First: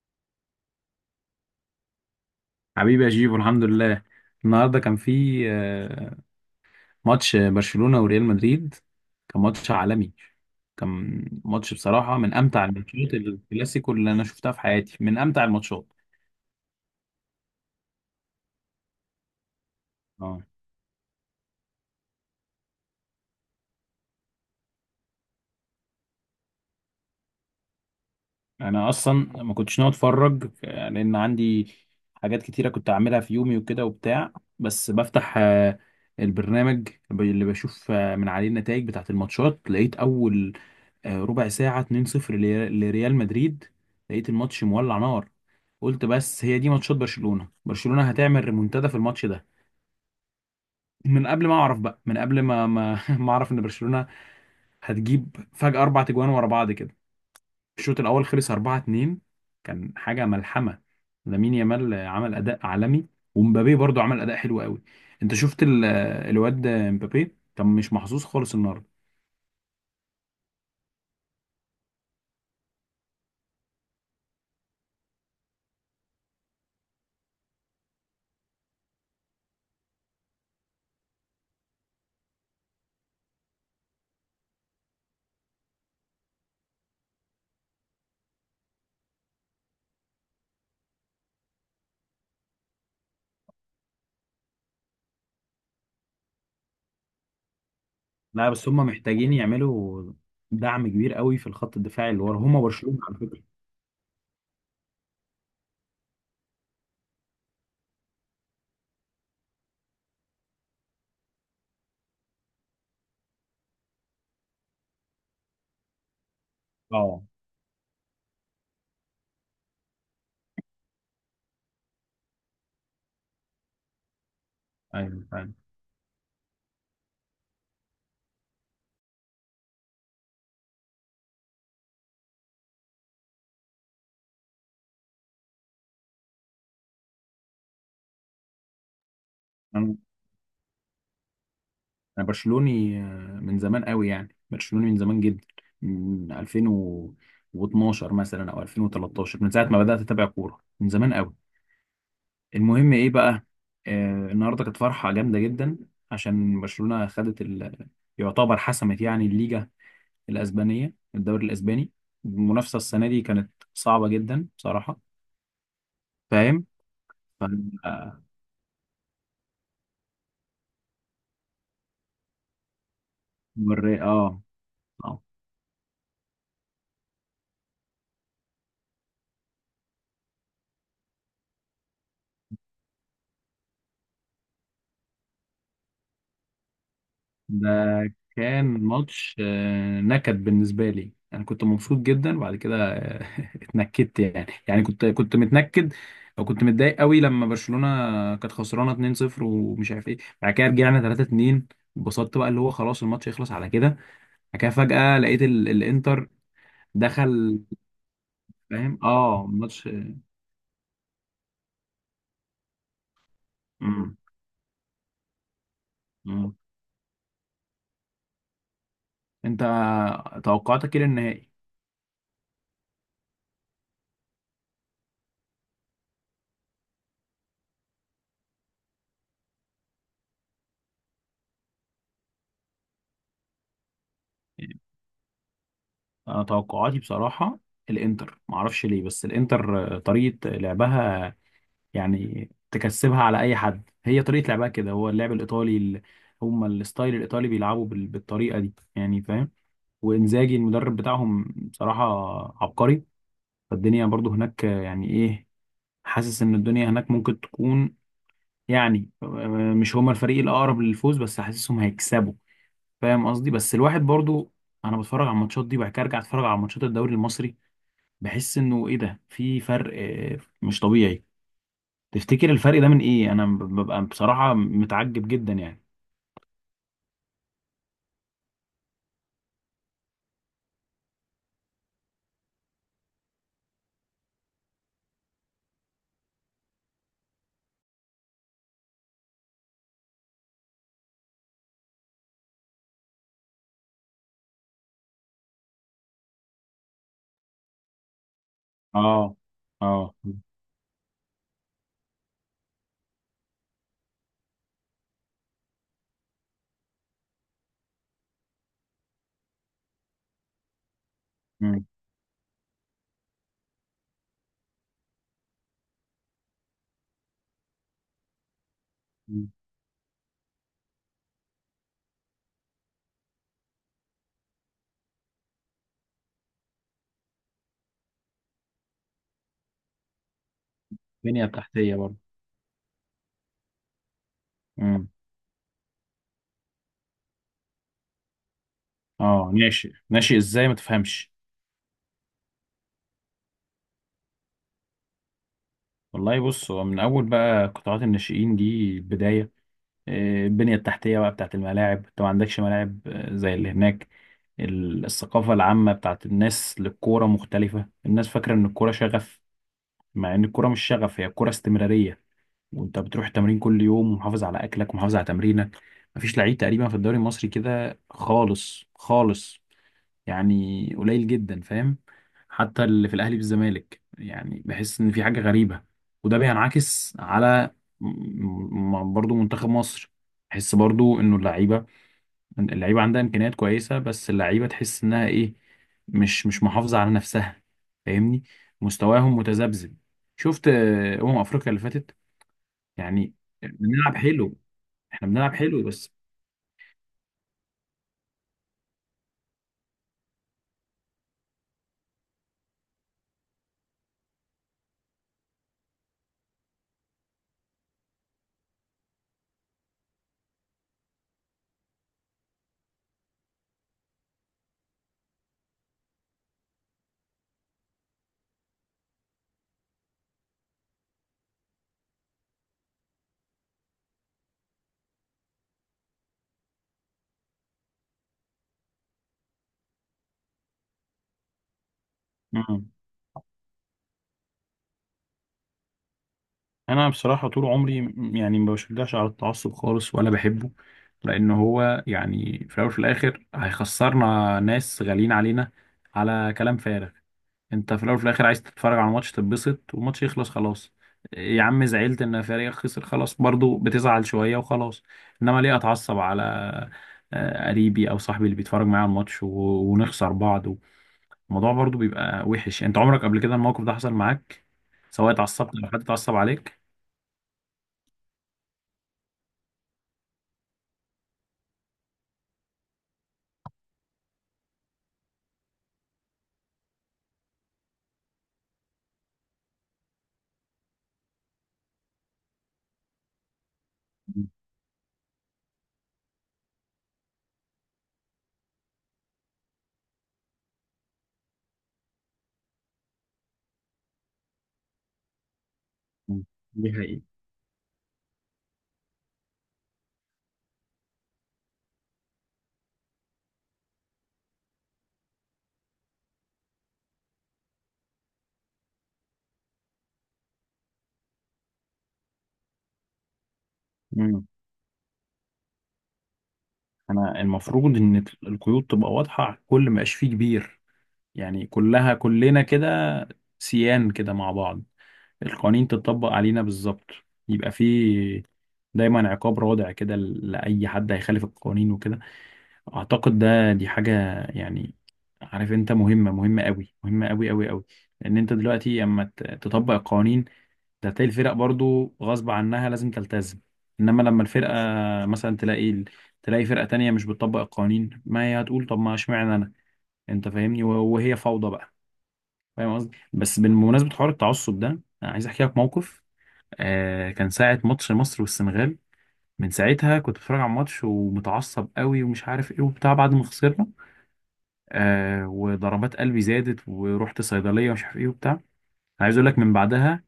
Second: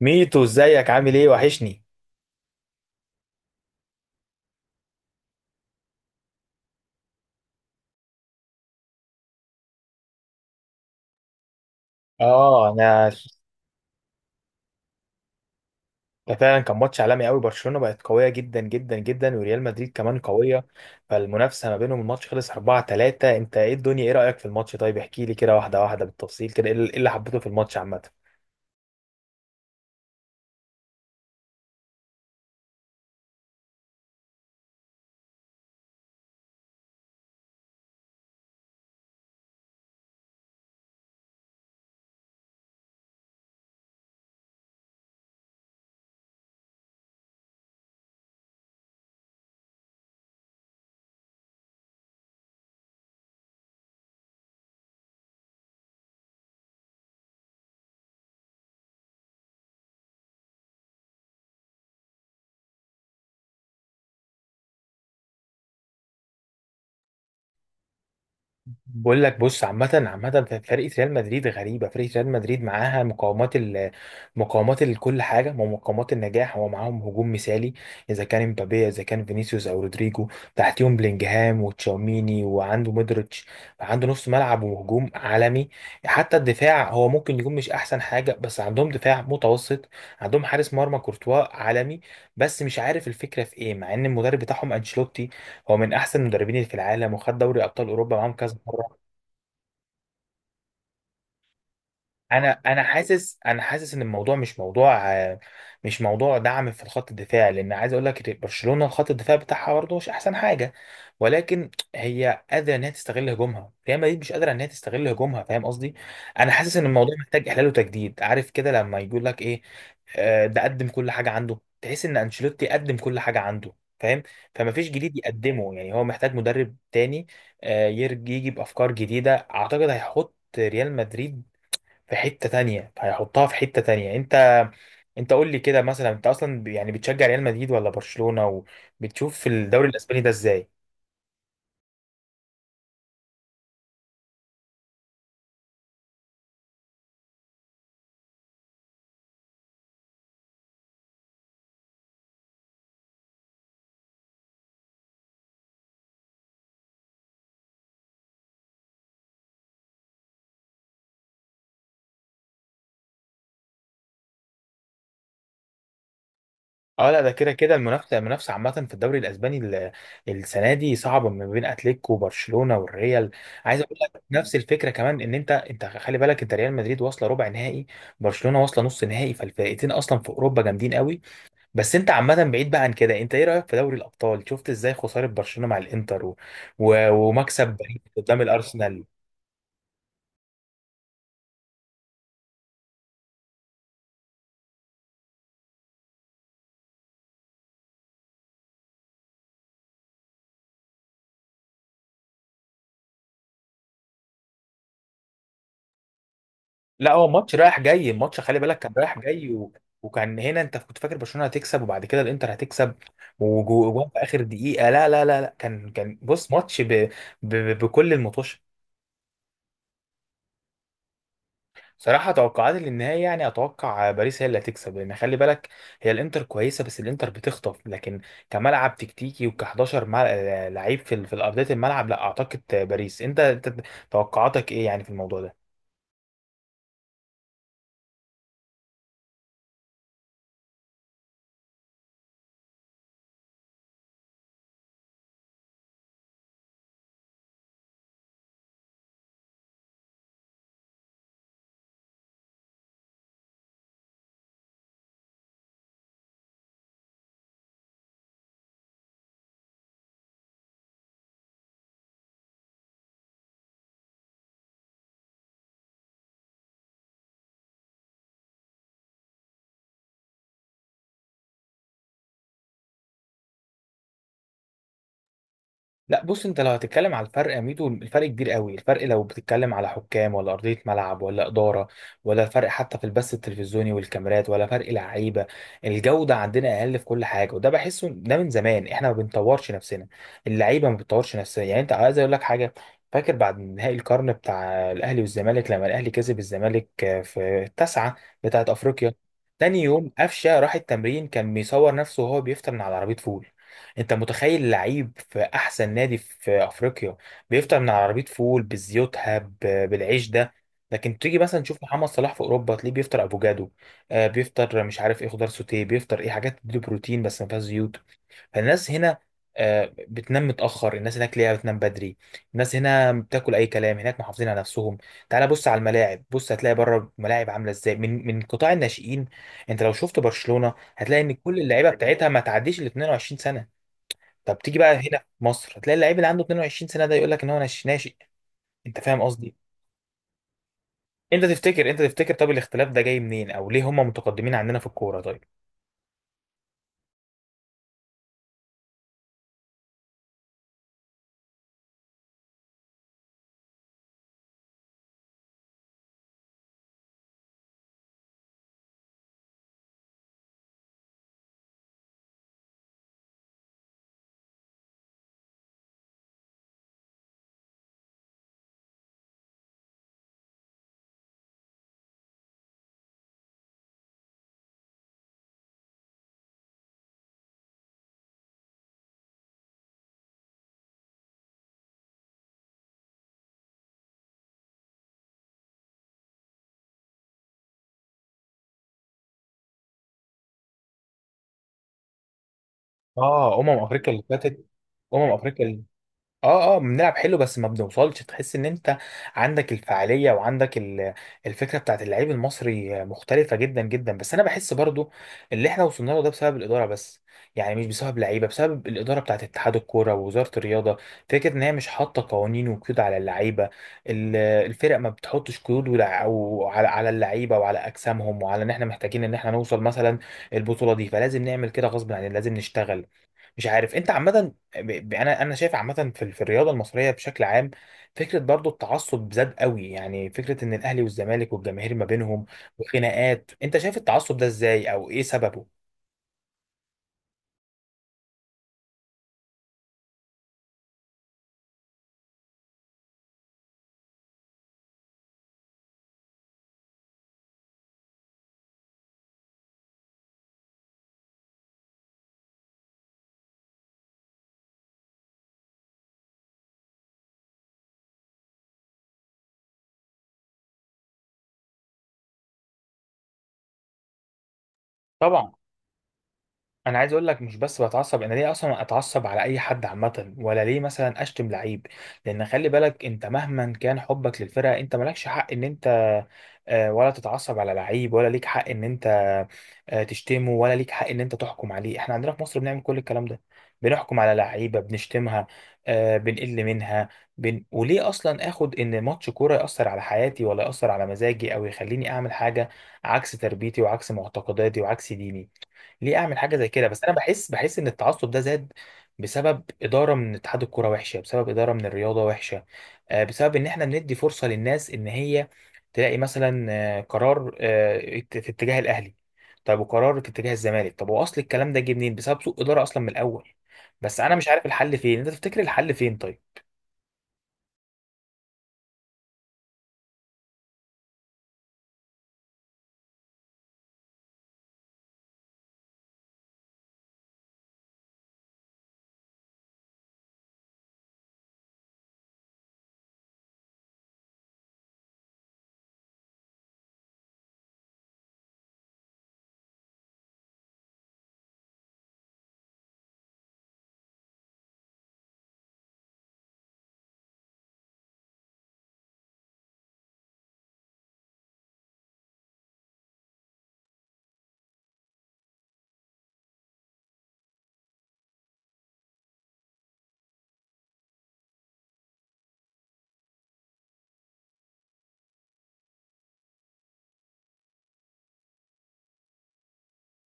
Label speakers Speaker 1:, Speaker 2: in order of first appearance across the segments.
Speaker 1: ميتو ازيك عامل ايه وحشني.
Speaker 2: حبيبي يا جيبو، الحمد لله. النهارده كان في ماتش برشلونة وريال مدريد. كان ماتش عالمي. كان ماتش بصراحة من أمتع
Speaker 1: اه، انا
Speaker 2: الماتشات، الكلاسيكو اللي أنا شفتها في حياتي، من أمتع الماتشات.
Speaker 1: ده فعلا كان ماتش عالمي قوي. برشلونه بقت قويه جدا جدا جدا، وريال مدريد كمان
Speaker 2: اه
Speaker 1: قويه، فالمنافسه ما بينهم. الماتش خلص 4-3. انت ايه الدنيا، ايه رايك في الماتش؟ طيب احكي لي كده واحده واحده بالتفصيل كده، ايه اللي اللي حبيته في الماتش عامه؟
Speaker 2: أنا أصلا ما كنتش ناوي أتفرج، لأن عندي حاجات كتيرة كنت أعملها في يومي وكده وبتاع. بس بفتح البرنامج اللي بشوف من عليه النتائج بتاعة الماتشات، لقيت أول ربع ساعة 2-0 لريال مدريد. لقيت الماتش مولع نار. قلت بس هي دي ماتشات برشلونة، برشلونة هتعمل ريمونتادا في الماتش ده. من قبل ما اعرف بقى، من قبل ما ما اعرف ان برشلونة هتجيب فجأة اربع تجوان ورا بعض كده. الشوط الاول خلص 4-2. كان حاجة ملحمة. لامين يامال عمل اداء عالمي، ومبابي برضو عمل اداء حلو قوي. انت شفت الواد مبابي كان مش محظوظ خالص النهارده.
Speaker 1: بقول لك بص، عامة فرقة ريال مدريد غريبة. فرقة ريال مدريد معاها مقومات مقومات لكل حاجة، ومقومات النجاح هو معاهم. هجوم مثالي، إذا كان مبابي، إذا كان فينيسيوس أو رودريجو، تحتيهم بلينجهام وتشاوميني وعنده مودريتش. عنده نص ملعب وهجوم عالمي. حتى الدفاع هو ممكن يكون مش أحسن حاجة، بس عندهم دفاع متوسط. عندهم حارس مرمى كورتوا عالمي. بس مش عارف الفكرة في إيه، مع إن المدرب بتاعهم أنشيلوتي هو من أحسن المدربين اللي في العالم، وخد دوري أبطال أوروبا معاهم
Speaker 2: لا
Speaker 1: كذا
Speaker 2: بس هم
Speaker 1: مرة.
Speaker 2: محتاجين يعملوا دعم كبير قوي في الخط الدفاعي اللي ورا
Speaker 1: انا
Speaker 2: هم،
Speaker 1: انا
Speaker 2: برشلونة على
Speaker 1: حاسس،
Speaker 2: فكرة.
Speaker 1: حاسس ان الموضوع مش موضوع مش موضوع دعم في الخط الدفاع، لان عايز اقول لك برشلونه الخط الدفاع بتاعها برضه مش احسن حاجه، ولكن هي قادره ان هي تستغل هجومها. ريال مدريد مش قادره ان هي تستغل هجومها، فاهم قصدي؟ انا حاسس ان الموضوع
Speaker 2: اه،
Speaker 1: محتاج احلال وتجديد، عارف كده لما يقول لك ايه، ده قدم كل حاجه عنده. تحس ان انشيلوتي قدم كل حاجه عنده، فاهم؟ فمفيش جديد
Speaker 2: ايوه فعلا.
Speaker 1: يقدمه، يعني هو محتاج مدرب تاني يجي بافكار جديده. اعتقد هيحط ريال مدريد في حتة تانية، هيحطها في حتة تانية. انت قول لي كده مثلا، انت اصلا يعني بتشجع ريال مدريد ولا برشلونة؟ وبتشوف في الدوري الاسباني ده ازاي؟
Speaker 2: انا برشلوني من زمان قوي، يعني برشلوني من زمان جدا، من 2012 مثلا او 2013، من ساعه ما بدات اتابع كوره، من زمان قوي. المهم ايه بقى، آه النهارده كانت فرحه جامده جدا عشان برشلونه خدت يعتبر حسمت يعني الليجا الاسبانيه، الدوري الاسباني. المنافسه السنه دي كانت صعبه جدا بصراحه، فاهم؟
Speaker 1: اه لا، ده
Speaker 2: ف...
Speaker 1: كده كده المنافسة،
Speaker 2: آه،
Speaker 1: عامة في الدوري الاسباني السنة دي صعبة ما بين اتلتيكو وبرشلونة والريال. عايز اقول لك
Speaker 2: اه،
Speaker 1: نفس الفكرة كمان،
Speaker 2: آه.
Speaker 1: ان انت خلي بالك، انت ريال مدريد واصلة ربع نهائي، برشلونة واصلة نص نهائي، فالفرقتين اصلا في اوروبا جامدين قوي. بس انت عامة بعيد بقى عن كده، انت ايه رأيك في دوري الأبطال؟ شفت ازاي خسارة برشلونة مع الانتر و... ومكسب باريس
Speaker 2: ده
Speaker 1: قدام
Speaker 2: كان
Speaker 1: الأرسنال؟
Speaker 2: ماتش نكد بالنسبة لي. أنا كنت مبسوط جدا، وبعد كده اتنكدت يعني، يعني كنت متنكد، أو كنت متضايق قوي لما برشلونة كانت خسرانة 2-0 ومش عارف إيه. بعد كده رجعنا 3-2، اتبسطت بقى، اللي هو خلاص الماتش يخلص على كده. بعد كده فجأة لقيت الإنتر
Speaker 1: لا هو ماتش
Speaker 2: دخل.
Speaker 1: رايح جاي، الماتش خلي بالك كان
Speaker 2: فاهم،
Speaker 1: رايح
Speaker 2: آه
Speaker 1: جاي،
Speaker 2: ماتش.
Speaker 1: وكان هنا انت كنت فاكر برشلونة هتكسب، وبعد كده الانتر هتكسب، وجوان
Speaker 2: مم.
Speaker 1: في آخر دقيقة. لا لا لا لا، كان بص
Speaker 2: مم.
Speaker 1: ماتش بكل المطوش.
Speaker 2: أنت توقعاتك إيه للنهائي؟
Speaker 1: صراحة توقعاتي للنهاية، يعني أتوقع باريس هي اللي هتكسب، لأن خلي بالك، الإنتر كويسة، بس الإنتر بتخطف، لكن كملعب تكتيكي وك11 لعيب في في أرضية الملعب، لا أعتقد باريس. أنت توقعاتك إيه يعني في الموضوع ده؟
Speaker 2: انا توقعاتي بصراحه، الانتر ما اعرفش ليه، بس الانتر طريقه لعبها يعني تكسبها على اي حد. هي طريقه لعبها كده، هو اللعب الايطالي هم الستايل الايطالي بيلعبوا بالطريقه دي، يعني فاهم. وانزاجي المدرب بتاعهم بصراحه عبقري. فالدنيا برضو هناك، يعني ايه، حاسس ان الدنيا هناك ممكن تكون، يعني مش هما الفريق الاقرب للفوز، بس حاسسهم هيكسبوا. فاهم قصدي؟ بس الواحد برضو، انا بتفرج على الماتشات دي وبعد كده ارجع اتفرج على ماتشات الدوري المصري، بحس انه ايه ده، في فرق مش طبيعي. تفتكر الفرق ده من ايه؟ انا ببقى بصراحة متعجب جدا يعني.
Speaker 1: لا بص، انت لو هتتكلم على الفرق يا ميدو، الفرق كبير قوي. الفرق لو بتتكلم على حكام، ولا ارضيه ملعب، ولا اداره، ولا فرق حتى في البث التلفزيوني والكاميرات، ولا فرق لعيبه. الجوده عندنا اقل في كل حاجه، وده بحسه ده من زمان. احنا ما بنطورش نفسنا، اللعيبه ما بتطورش نفسها. يعني انت عايز اقول لك حاجه، فاكر بعد نهائي القرن بتاع الاهلي والزمالك، لما الاهلي كسب الزمالك في التاسعه بتاعت افريقيا،
Speaker 2: اه،
Speaker 1: تاني يوم
Speaker 2: اه،
Speaker 1: قفشه راح التمرين، كان بيصور نفسه وهو بيفطر من على عربيه فول. انت متخيل لعيب في احسن نادي في افريقيا بيفطر من على عربيه فول بزيوتها بالعيش ده؟ لكن تيجي مثلا تشوف
Speaker 2: امم.
Speaker 1: محمد صلاح في اوروبا، تلاقيه بيفطر افوكادو، آه بيفطر مش عارف ايه، خضار سوتيه، بيفطر ايه حاجات تديله بروتين بس ما فيهاش زيوت. فالناس هنا آه بتنام متاخر، الناس هناك ليها بتنام بدري. الناس هنا بتاكل اي كلام، هناك محافظين على نفسهم. تعال بص على الملاعب، بص هتلاقي بره الملاعب عامله ازاي، من قطاع الناشئين. انت لو شفت برشلونه هتلاقي ان
Speaker 2: البنية
Speaker 1: كل اللعيبه
Speaker 2: التحتية برضه.
Speaker 1: بتاعتها ما تعديش ال 22. طب تيجي بقى
Speaker 2: امم.
Speaker 1: هنا في مصر، هتلاقي اللعيب اللي عنده 22 سنه ده يقول لك ان هو ناشئ. انت فاهم
Speaker 2: اه،
Speaker 1: قصدي؟
Speaker 2: ناشئ ناشئ ازاي ما تفهمش؟
Speaker 1: انت تفتكر طب الاختلاف ده جاي منين، او ليه هم متقدمين عندنا في الكوره؟ طيب
Speaker 2: والله بص، هو من اول بقى قطاعات الناشئين دي البداية، البنية التحتية بقى بتاعت الملاعب، انت ما عندكش ملاعب زي اللي هناك. الثقافة العامة بتاعت الناس للكورة مختلفة، الناس فاكرة ان الكورة شغف، مع ان الكورة مش شغف، هي الكورة استمرارية، وانت بتروح التمرين كل يوم ومحافظ على اكلك ومحافظ على تمرينك. مفيش لعيب تقريبا في الدوري المصري كده خالص خالص، يعني قليل جدا، فاهم؟ حتى اللي في الاهلي والزمالك يعني بحس ان في حاجه غريبه. وده بينعكس على برضو منتخب مصر. بحس برضو انه اللعيبه، اللعيبه عندها امكانيات كويسه، بس اللعيبه تحس انها ايه، مش مش محافظه على نفسها. فاهمني؟ مستواهم متذبذب. شفت افريقيا اللي فاتت، يعني
Speaker 1: اه، افريقيا
Speaker 2: بنلعب
Speaker 1: اللي
Speaker 2: حلو،
Speaker 1: فاتت،
Speaker 2: احنا بنلعب
Speaker 1: افريقيا
Speaker 2: حلو بس.
Speaker 1: اه اه، بنلعب حلو بس ما بنوصلش. تحس ان انت عندك الفعاليه وعندك الفكره بتاعت اللعيب المصري مختلفه جدا جدا، بس انا بحس برضو اللي احنا وصلنا له ده بسبب الاداره بس. يعني مش بسبب لعيبه، بسبب الاداره بتاعت اتحاد الكوره ووزاره الرياضه. فكره ان هي مش حاطه قوانين وقيود على اللعيبه، الفرق ما بتحطش قيود أو على اللعيبه وعلى اجسامهم، وعلى ان احنا محتاجين ان احنا نوصل مثلا البطوله دي، فلازم نعمل كده غصب عننا، لازم نشتغل. مش عارف، انت عامه انا شايف عامه في في الرياضه المصريه بشكل عام، فكره برضو التعصب زاد قوي. يعني فكره ان الاهلي والزمالك والجماهير ما بينهم
Speaker 2: مم.
Speaker 1: وخناقات. انت شايف التعصب ده ازاي، او ايه سببه؟
Speaker 2: انا بصراحه طول عمري يعني ما بشجعش على التعصب خالص، ولا بحبه، لان هو يعني في الاول وفي الاخر هيخسرنا ناس غاليين علينا على كلام فارغ. انت في الاول وفي الاخر عايز تتفرج على ماتش، تتبسط والماتش يخلص خلاص. يا عم، زعلت ان فريقك خسر، خلاص، برضو بتزعل شويه وخلاص. انما ليه اتعصب على قريبي او صاحبي اللي بيتفرج معايا على الماتش ونخسر بعض؟ الموضوع برضو بيبقى وحش يعني. انت عمرك قبل كده الموقف ده حصل معاك، سواء
Speaker 1: طبعا،
Speaker 2: اتعصبت او حد اتعصب عليك؟
Speaker 1: انا عايز اقول لك مش بس بتعصب، انا ليه اصلا اتعصب على اي حد عامه؟ ولا ليه مثلا اشتم لعيب؟ لان خلي بالك، انت مهما كان حبك للفرقه، انت مالكش حق ان انت ولا تتعصب على لعيب، ولا ليك حق ان انت تشتمه، ولا ليك حق ان انت تحكم عليه. احنا عندنا في مصر بنعمل كل الكلام ده، بنحكم على لعيبه، بنشتمها بنقل منها. وليه اصلا اخد ان ماتش كوره ياثر على حياتي، ولا ياثر على مزاجي، او يخليني اعمل حاجه عكس تربيتي وعكس معتقداتي وعكس ديني؟ ليه اعمل
Speaker 2: مم،
Speaker 1: حاجه زي كده؟
Speaker 2: دي
Speaker 1: بس انا
Speaker 2: حقيقة.
Speaker 1: بحس، ان التعصب ده زاد بسبب اداره من اتحاد الكوره وحشه، بسبب اداره من الرياضه وحشه، بسبب ان احنا بندي فرصه للناس ان هي تلاقي مثلا قرار في اتجاه الاهلي، طب وقرار في اتجاه الزمالك. طب هو اصل الكلام ده جه منين؟ بسبب سوء اداره اصلا من الاول. بس انا
Speaker 2: مم.
Speaker 1: مش عارف الحل فين، انت تفتكر الحل فين؟ طيب
Speaker 2: انا المفروض ان القيود تبقى واضحة على الكل، ما يبقاش فيه كبير، يعني كلها، كلنا كده سيان كده مع بعض. القوانين تتطبق علينا بالظبط، يبقى فيه دايما عقاب رادع كده لأي حد هيخالف القوانين وكده. اعتقد ده دي حاجه يعني، عارف، انت مهمه، مهمه قوي، مهمه قوي قوي قوي. لان انت دلوقتي اما تطبق القوانين ده هتلاقي الفرق برضو غصب عنها لازم تلتزم. انما لما الفرقه مثلا تلاقي تلاقي فرقه تانية مش بتطبق القوانين، ما هي هتقول طب ما اشمعنى انا؟ انت فاهمني؟ وهي فوضى بقى. فاهم قصدي؟ بس بمناسبه حوار التعصب ده، انا عايز احكي لك موقف. آه كان ساعه ماتش مصر والسنغال، من ساعتها كنت بتفرج على الماتش ومتعصب قوي ومش عارف ايه وبتاع، بعد ما خسرنا آه وضربات قلبي زادت ورحت صيدليه ومش عارف ايه وبتاع. انا عايز اقول لك، من بعدها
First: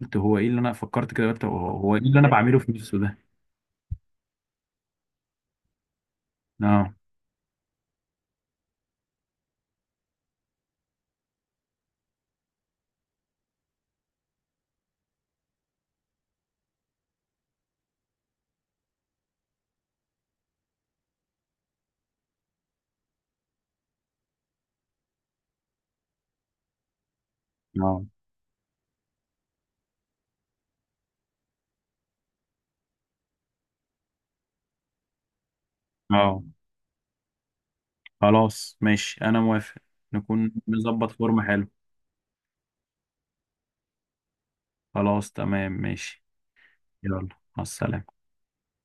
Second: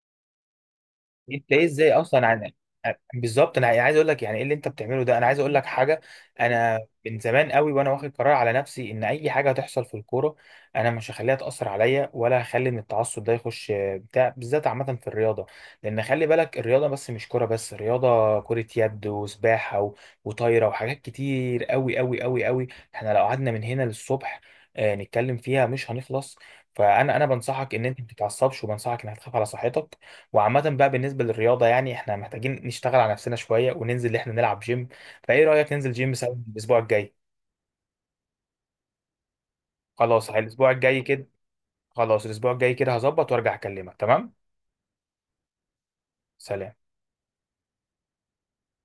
Speaker 2: قلت هو ايه اللي انا فكرت كده، قلت
Speaker 1: جبت
Speaker 2: هو،
Speaker 1: ايه ازاي
Speaker 2: هو ايه اللي
Speaker 1: اصلا
Speaker 2: انا
Speaker 1: عن
Speaker 2: بعمله في نفسه ده؟
Speaker 1: بالظبط؟ انا يعني عايز اقول لك يعني ايه اللي انت بتعمله ده. انا عايز اقول لك حاجه، انا
Speaker 2: اه،
Speaker 1: من زمان قوي وانا واخد قرار على نفسي، ان اي حاجه هتحصل في الكوره انا مش هخليها تاثر عليا، ولا هخلي ان التعصب ده يخش بتاع بالذات عامه في الرياضه. لان خلي بالك، الرياضه بس مش كوره بس، الرياضه كره يد وسباحه وطايره وحاجات كتير قوي. احنا لو قعدنا من هنا للصبح نتكلم فيها مش هنخلص. فانا بنصحك ان انت ما
Speaker 2: اه،
Speaker 1: تتعصبش، وبنصحك انك تخاف على صحتك. وعامة بقى بالنسبة للرياضة، يعني احنا محتاجين نشتغل على نفسنا شوية، وننزل اللي احنا نلعب جيم. فايه رأيك ننزل جيم سوا
Speaker 2: اه
Speaker 1: الأسبوع الجاي؟
Speaker 2: خلاص ماشي، انا موافق.
Speaker 1: خلاص
Speaker 2: نكون
Speaker 1: الأسبوع الجاي
Speaker 2: نظبط
Speaker 1: كده،
Speaker 2: فورمه حلو.
Speaker 1: هظبط وارجع أكلمك، تمام؟
Speaker 2: خلاص تمام ماشي.
Speaker 1: سلام.
Speaker 2: يلا، مع السلامه.